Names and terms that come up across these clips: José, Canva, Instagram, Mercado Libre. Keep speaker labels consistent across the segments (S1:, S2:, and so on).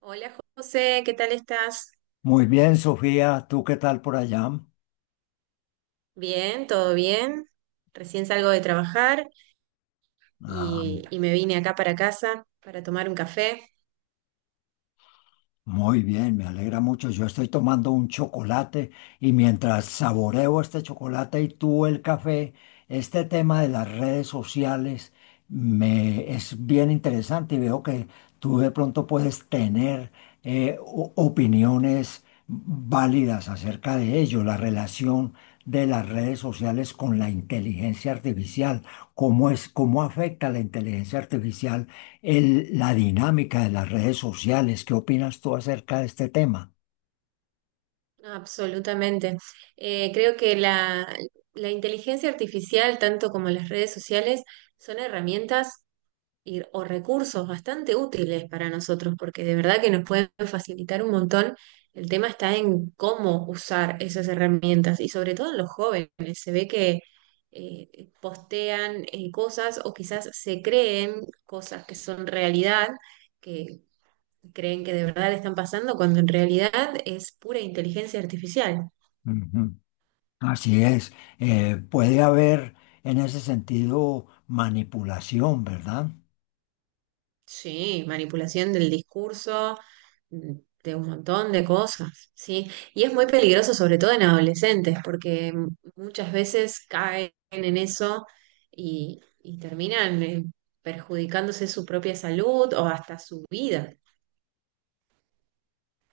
S1: Hola José, ¿qué tal estás?
S2: Muy bien, Sofía, ¿tú qué tal por allá?
S1: Bien, todo bien. Recién salgo de trabajar
S2: Ah,
S1: y me vine acá para casa para tomar un café.
S2: muy bien, me alegra mucho. Yo estoy tomando un chocolate y mientras saboreo este chocolate y tú el café, este tema de las redes sociales me es bien interesante y veo que tú de pronto puedes tener opiniones válidas acerca de ello, la relación de las redes sociales con la inteligencia artificial, cómo es, cómo afecta la inteligencia artificial la dinámica de las redes sociales. ¿Qué opinas tú acerca de este tema?
S1: Absolutamente. Creo que la inteligencia artificial, tanto como las redes sociales, son herramientas o recursos bastante útiles para nosotros, porque de verdad que nos pueden facilitar un montón. El tema está en cómo usar esas herramientas y sobre todo en los jóvenes. Se ve que postean cosas o quizás se creen cosas que son realidad, que creen que de verdad le están pasando, cuando en realidad es pura inteligencia artificial.
S2: Ujú. Así es. Puede haber en ese sentido manipulación, ¿verdad?
S1: Sí, manipulación del discurso, mm, de un montón de cosas, ¿sí? Y es muy peligroso, sobre todo en adolescentes, porque muchas veces caen en eso y terminan perjudicándose su propia salud o hasta su vida.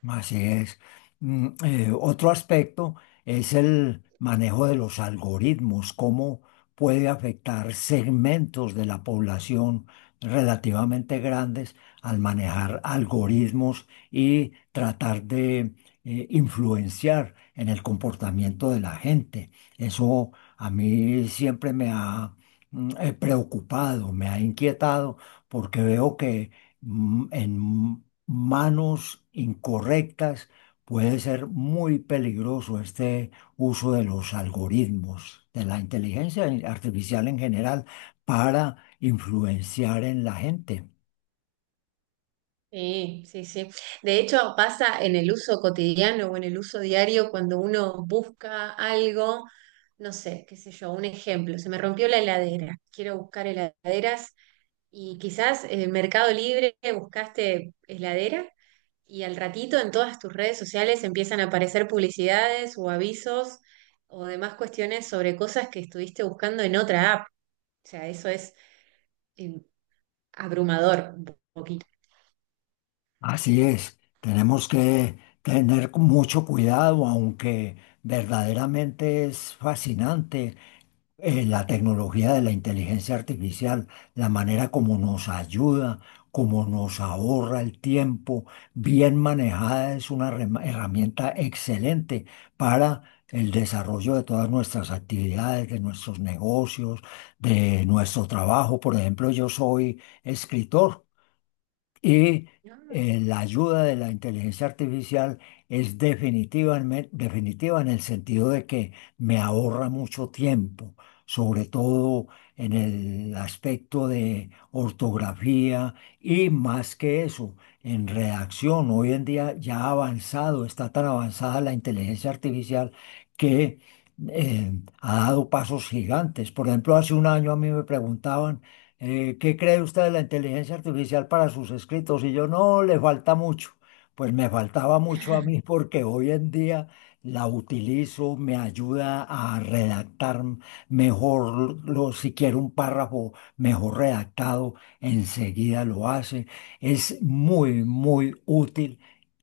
S2: Así es. Otro aspecto es el manejo de los algoritmos, cómo puede afectar segmentos de la población relativamente grandes al manejar algoritmos y tratar de influenciar en el comportamiento de la gente. Eso a mí siempre me ha preocupado, me ha inquietado, porque veo que en manos incorrectas, puede ser muy peligroso este uso de los algoritmos, de la inteligencia artificial en general, para influenciar en la gente.
S1: Sí, sí, sí. De hecho, pasa en el uso cotidiano o en el uso diario cuando uno busca algo, no sé, qué sé yo, un ejemplo, se me rompió la heladera, quiero buscar heladeras. Y quizás Mercado Libre, buscaste heladera y al ratito en todas tus redes sociales empiezan a aparecer publicidades o avisos o demás cuestiones sobre cosas que estuviste buscando en otra app. O sea, eso es eh, abrumador un poquito.
S2: Así es, tenemos que tener mucho cuidado, aunque verdaderamente es fascinante la tecnología de la inteligencia artificial, la manera como nos ayuda, como nos ahorra el tiempo, bien manejada es una herramienta excelente para el desarrollo de todas nuestras actividades, de nuestros negocios, de nuestro trabajo. Por ejemplo, yo soy escritor. Y
S1: No.
S2: la ayuda de la inteligencia artificial es definitiva, en definitiva en el sentido de que me ahorra mucho tiempo, sobre todo en el aspecto de ortografía y más que eso, en redacción. Hoy en día ya ha avanzado, está tan avanzada la inteligencia artificial que eh, ha dado pasos gigantes. Por ejemplo, hace un año a mí me preguntaban ¿qué cree usted de la inteligencia artificial para sus escritos? Y yo, no, le falta mucho. Pues me faltaba mucho a mí porque hoy en día la utilizo, me ayuda a redactar mejor, lo, si quiero un párrafo mejor redactado, enseguida lo hace. Es muy, muy útil,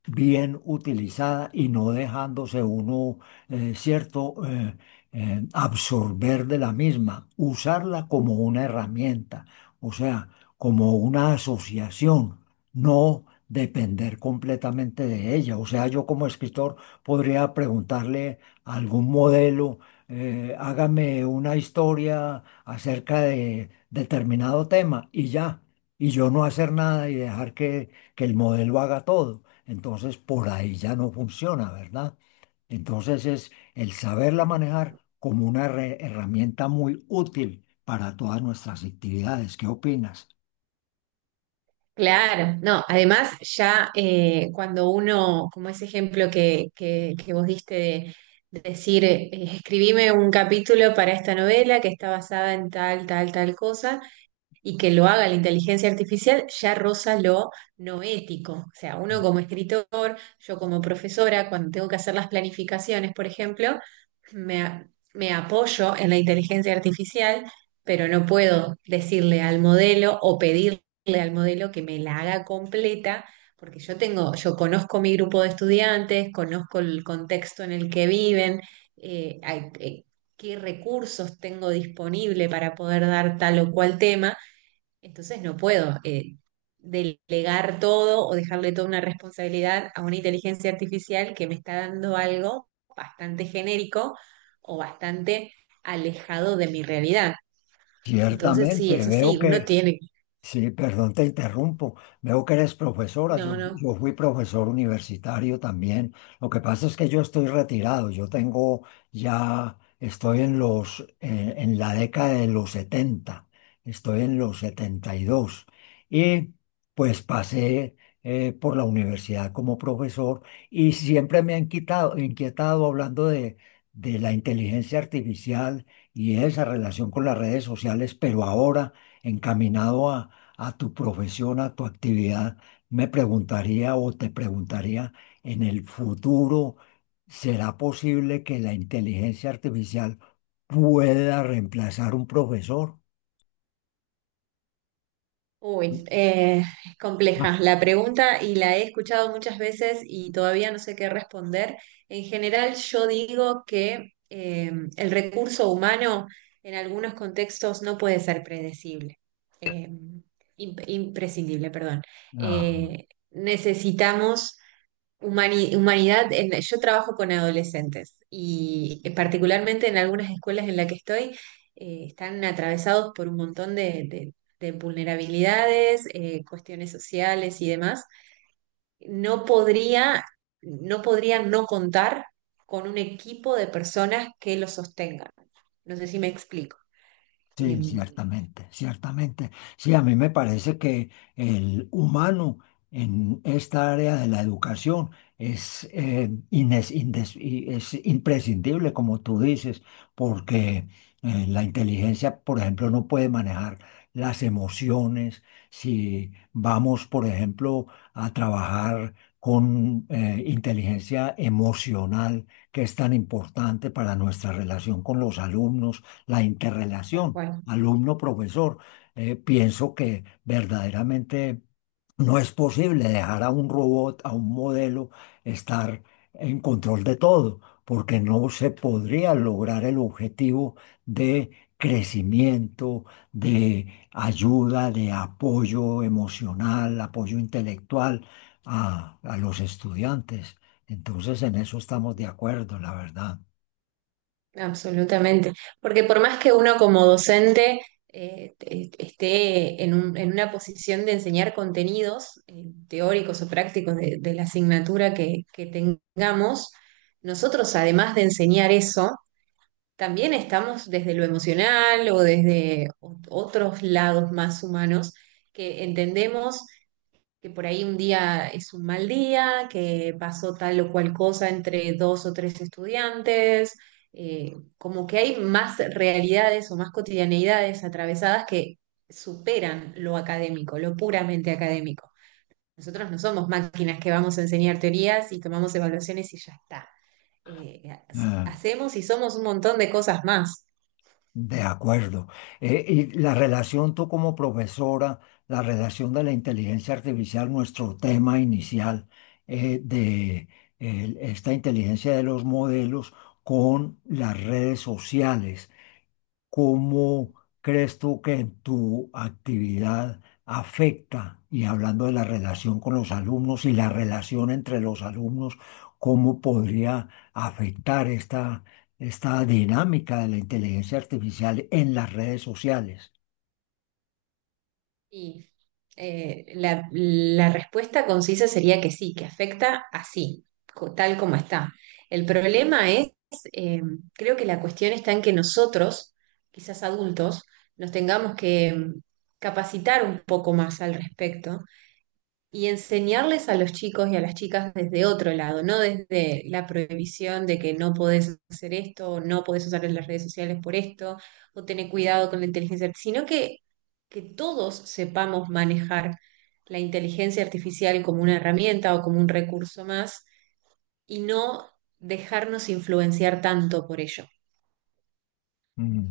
S2: bien utilizada y no dejándose uno, eh, cierto, eh, absorber de la misma, usarla como una herramienta, o sea, como una asociación, no depender completamente de ella. O sea, yo como escritor podría preguntarle a algún modelo, hágame una historia acerca de determinado tema y ya, y yo no hacer nada y dejar que el modelo haga todo. Entonces, por ahí ya no funciona, ¿verdad? Entonces es el saberla manejar como una herramienta muy útil para todas nuestras actividades. ¿Qué opinas?
S1: Claro, no, además ya cuando uno, como ese ejemplo que vos diste de decir, escribime un capítulo para esta novela que está basada en tal, tal, tal cosa y que lo haga la inteligencia artificial ya roza lo no ético. O sea, uno como escritor, yo como profesora, cuando tengo que hacer las planificaciones, por ejemplo, me, a- me apoyo en la inteligencia artificial, pero no puedo decirle al modelo o pedirle al modelo que me la haga completa. Porque yo tengo, yo conozco mi grupo de estudiantes, conozco el contexto en el que viven, eh, hay- eh, qué recursos tengo disponible para poder dar tal o cual tema, entonces no puedo delegar todo o dejarle toda una responsabilidad a una inteligencia artificial que me está dando algo bastante genérico o bastante alejado de mi realidad. Entonces
S2: Ciertamente,
S1: sí, eso
S2: veo
S1: sí, uno
S2: que.
S1: tiene,
S2: Sí, perdón, te interrumpo. Veo que eres profesora. Yo,
S1: no, no.
S2: yo fui profesor universitario también. Lo que pasa es que yo estoy retirado. Yo tengo ya, estoy en los, en la década de los 70. Estoy en los 72. Y dos. Y pues pasé por la universidad como profesor y siempre me han inquietado hablando de la inteligencia artificial y esa relación con las redes sociales, pero ahora encaminado a tu profesión, a tu actividad, me preguntaría o te preguntaría, en el futuro, ¿será posible que la inteligencia artificial pueda reemplazar un profesor?
S1: Uy, es compleja la pregunta y la he escuchado muchas veces y todavía no sé qué responder. En general, yo digo que el recurso humano en algunos contextos no puede ser predecible, eh, imprescindible, perdón.
S2: Ah,
S1: Necesitamos Humani- humanidad, Yo trabajo con adolescentes y particularmente en algunas escuelas en las que estoy, están atravesados por un montón de vulnerabilidades, cuestiones sociales y demás. No podría, no podría no contar con un equipo de personas que los sostengan. No sé si me explico.
S2: sí,
S1: Em,
S2: ciertamente, ciertamente. Sí, a mí me parece que el humano en esta área de la educación es, y es imprescindible, como tú dices, porque la inteligencia, por ejemplo, no puede manejar las emociones. Si vamos, por ejemplo, a trabajar con inteligencia emocional, que es tan importante para nuestra relación con los alumnos, la
S1: tal
S2: interrelación
S1: cual.
S2: alumno, profesor. Pienso que verdaderamente no es posible dejar a un robot, a un modelo, estar en control de todo, porque no se podría lograr el objetivo de crecimiento, de ayuda, de apoyo emocional, apoyo intelectual a los estudiantes. Entonces, en eso estamos de acuerdo, la verdad.
S1: Absolutamente, porque por más que uno como docente esté en en una posición de enseñar contenidos teóricos o prácticos de la asignatura que tengamos, nosotros además de enseñar eso, también estamos desde lo emocional o desde otros lados más humanos, que entendemos que por ahí un día es un mal día, que pasó tal o cual cosa entre dos o tres estudiantes, como que hay más realidades o más cotidianeidades atravesadas que superan lo académico, lo puramente académico. Nosotros no somos máquinas que vamos a enseñar teorías y tomamos evaluaciones y ya está. Eh,
S2: Ah.
S1: hacemos y somos un montón de cosas más.
S2: De acuerdo. Y la relación tú como profesora, la relación de la inteligencia artificial, nuestro tema inicial eh, de esta inteligencia de los modelos con las redes sociales. ¿Cómo crees tú que en tu actividad afecta, y hablando de la relación con los alumnos y la relación entre los alumnos, cómo podría afectar esta, esta dinámica de la inteligencia artificial en las redes sociales?
S1: Y la respuesta concisa sería que sí, que afecta así, tal como está. El problema es, eh, creo que la cuestión está en que nosotros, quizás adultos, nos tengamos que capacitar un poco más al respecto y enseñarles a los chicos y a las chicas desde otro lado, no desde la prohibición de que no podés hacer esto, o no podés usar las redes sociales por esto, o tener cuidado con la inteligencia, sino que todos sepamos manejar la inteligencia artificial como una herramienta o como un recurso más y no dejarnos influenciar tanto por ello.
S2: Mm.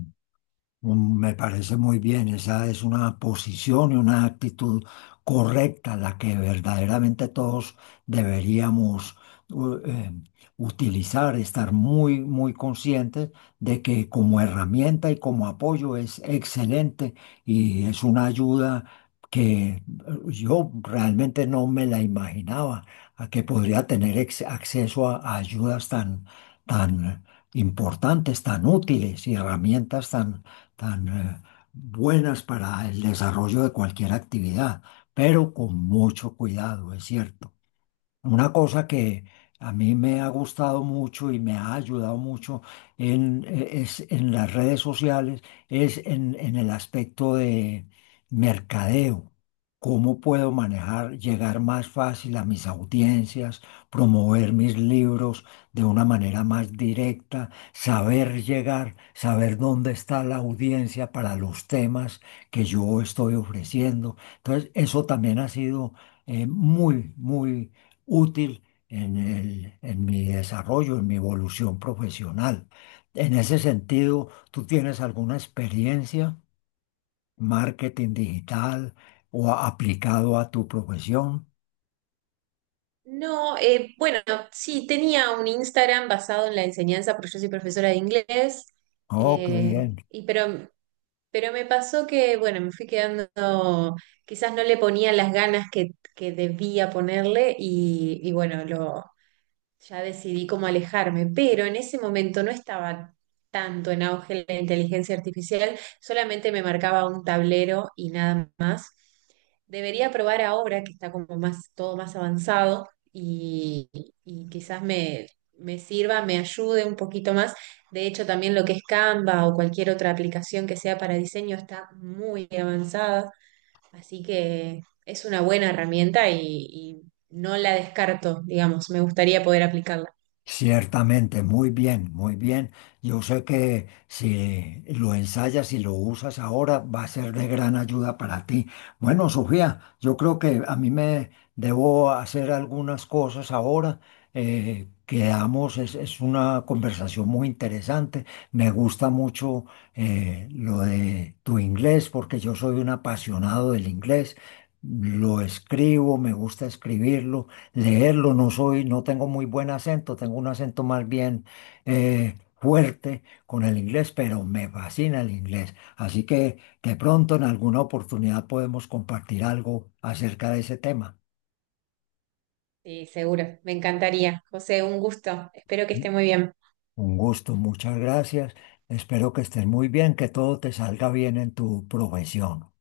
S2: Mm, me parece muy bien, esa es una posición y una actitud correcta, la que verdaderamente todos deberíamos u- eh, utilizar, estar muy, muy conscientes de que como herramienta y como apoyo es excelente y es una ayuda que yo realmente no me la imaginaba, a que podría tener acceso a ayudas tan, tan importantes, tan útiles y herramientas tan tan buenas para el desarrollo de cualquier actividad, pero con mucho cuidado, es cierto. Una cosa que a mí me ha gustado mucho y me ha ayudado mucho en, es en las redes sociales es en el aspecto de mercadeo. ¿Cómo puedo manejar, llegar más fácil a mis audiencias, promover mis libros de una manera más directa, saber llegar, saber dónde está la audiencia para los temas que yo estoy ofreciendo? Entonces, eso también ha sido muy, muy útil en en mi desarrollo, en mi evolución profesional. En ese sentido, ¿tú tienes alguna experiencia, marketing digital o aplicado a tu profesión?
S1: No, bueno, sí, tenía un Instagram basado en la enseñanza, porque yo soy profesora de inglés,
S2: Oh, qué bien.
S1: y pero me pasó que, bueno, me fui quedando, quizás no le ponía las ganas que debía ponerle y bueno, lo, ya decidí cómo alejarme, pero en ese momento no estaba tanto en auge la inteligencia artificial, solamente me marcaba un tablero y nada más. Debería probar ahora que está como más, todo más avanzado y quizás me, me sirva, me ayude un poquito más. De hecho, también lo que es Canva o cualquier otra aplicación que sea para diseño está muy avanzada. Así que es una buena herramienta y no la descarto, digamos, me gustaría poder aplicarla.
S2: Ciertamente, muy bien, muy bien. Yo sé que si lo ensayas y lo usas ahora va a ser de gran ayuda para ti. Bueno, Sofía, yo creo que a mí me debo hacer algunas cosas ahora. Quedamos, es una conversación muy interesante. Me gusta mucho lo de tu inglés porque yo soy un apasionado del inglés. Lo escribo, me gusta escribirlo, leerlo. No soy, no tengo muy buen acento, tengo un acento más bien fuerte con el inglés, pero me fascina el inglés. Así que de pronto en alguna oportunidad podemos compartir algo acerca de ese tema.
S1: Sí, seguro, me encantaría. José, un gusto, espero que esté muy bien.
S2: Un gusto, muchas gracias. Espero que estés muy bien, que todo te salga bien en tu profesión.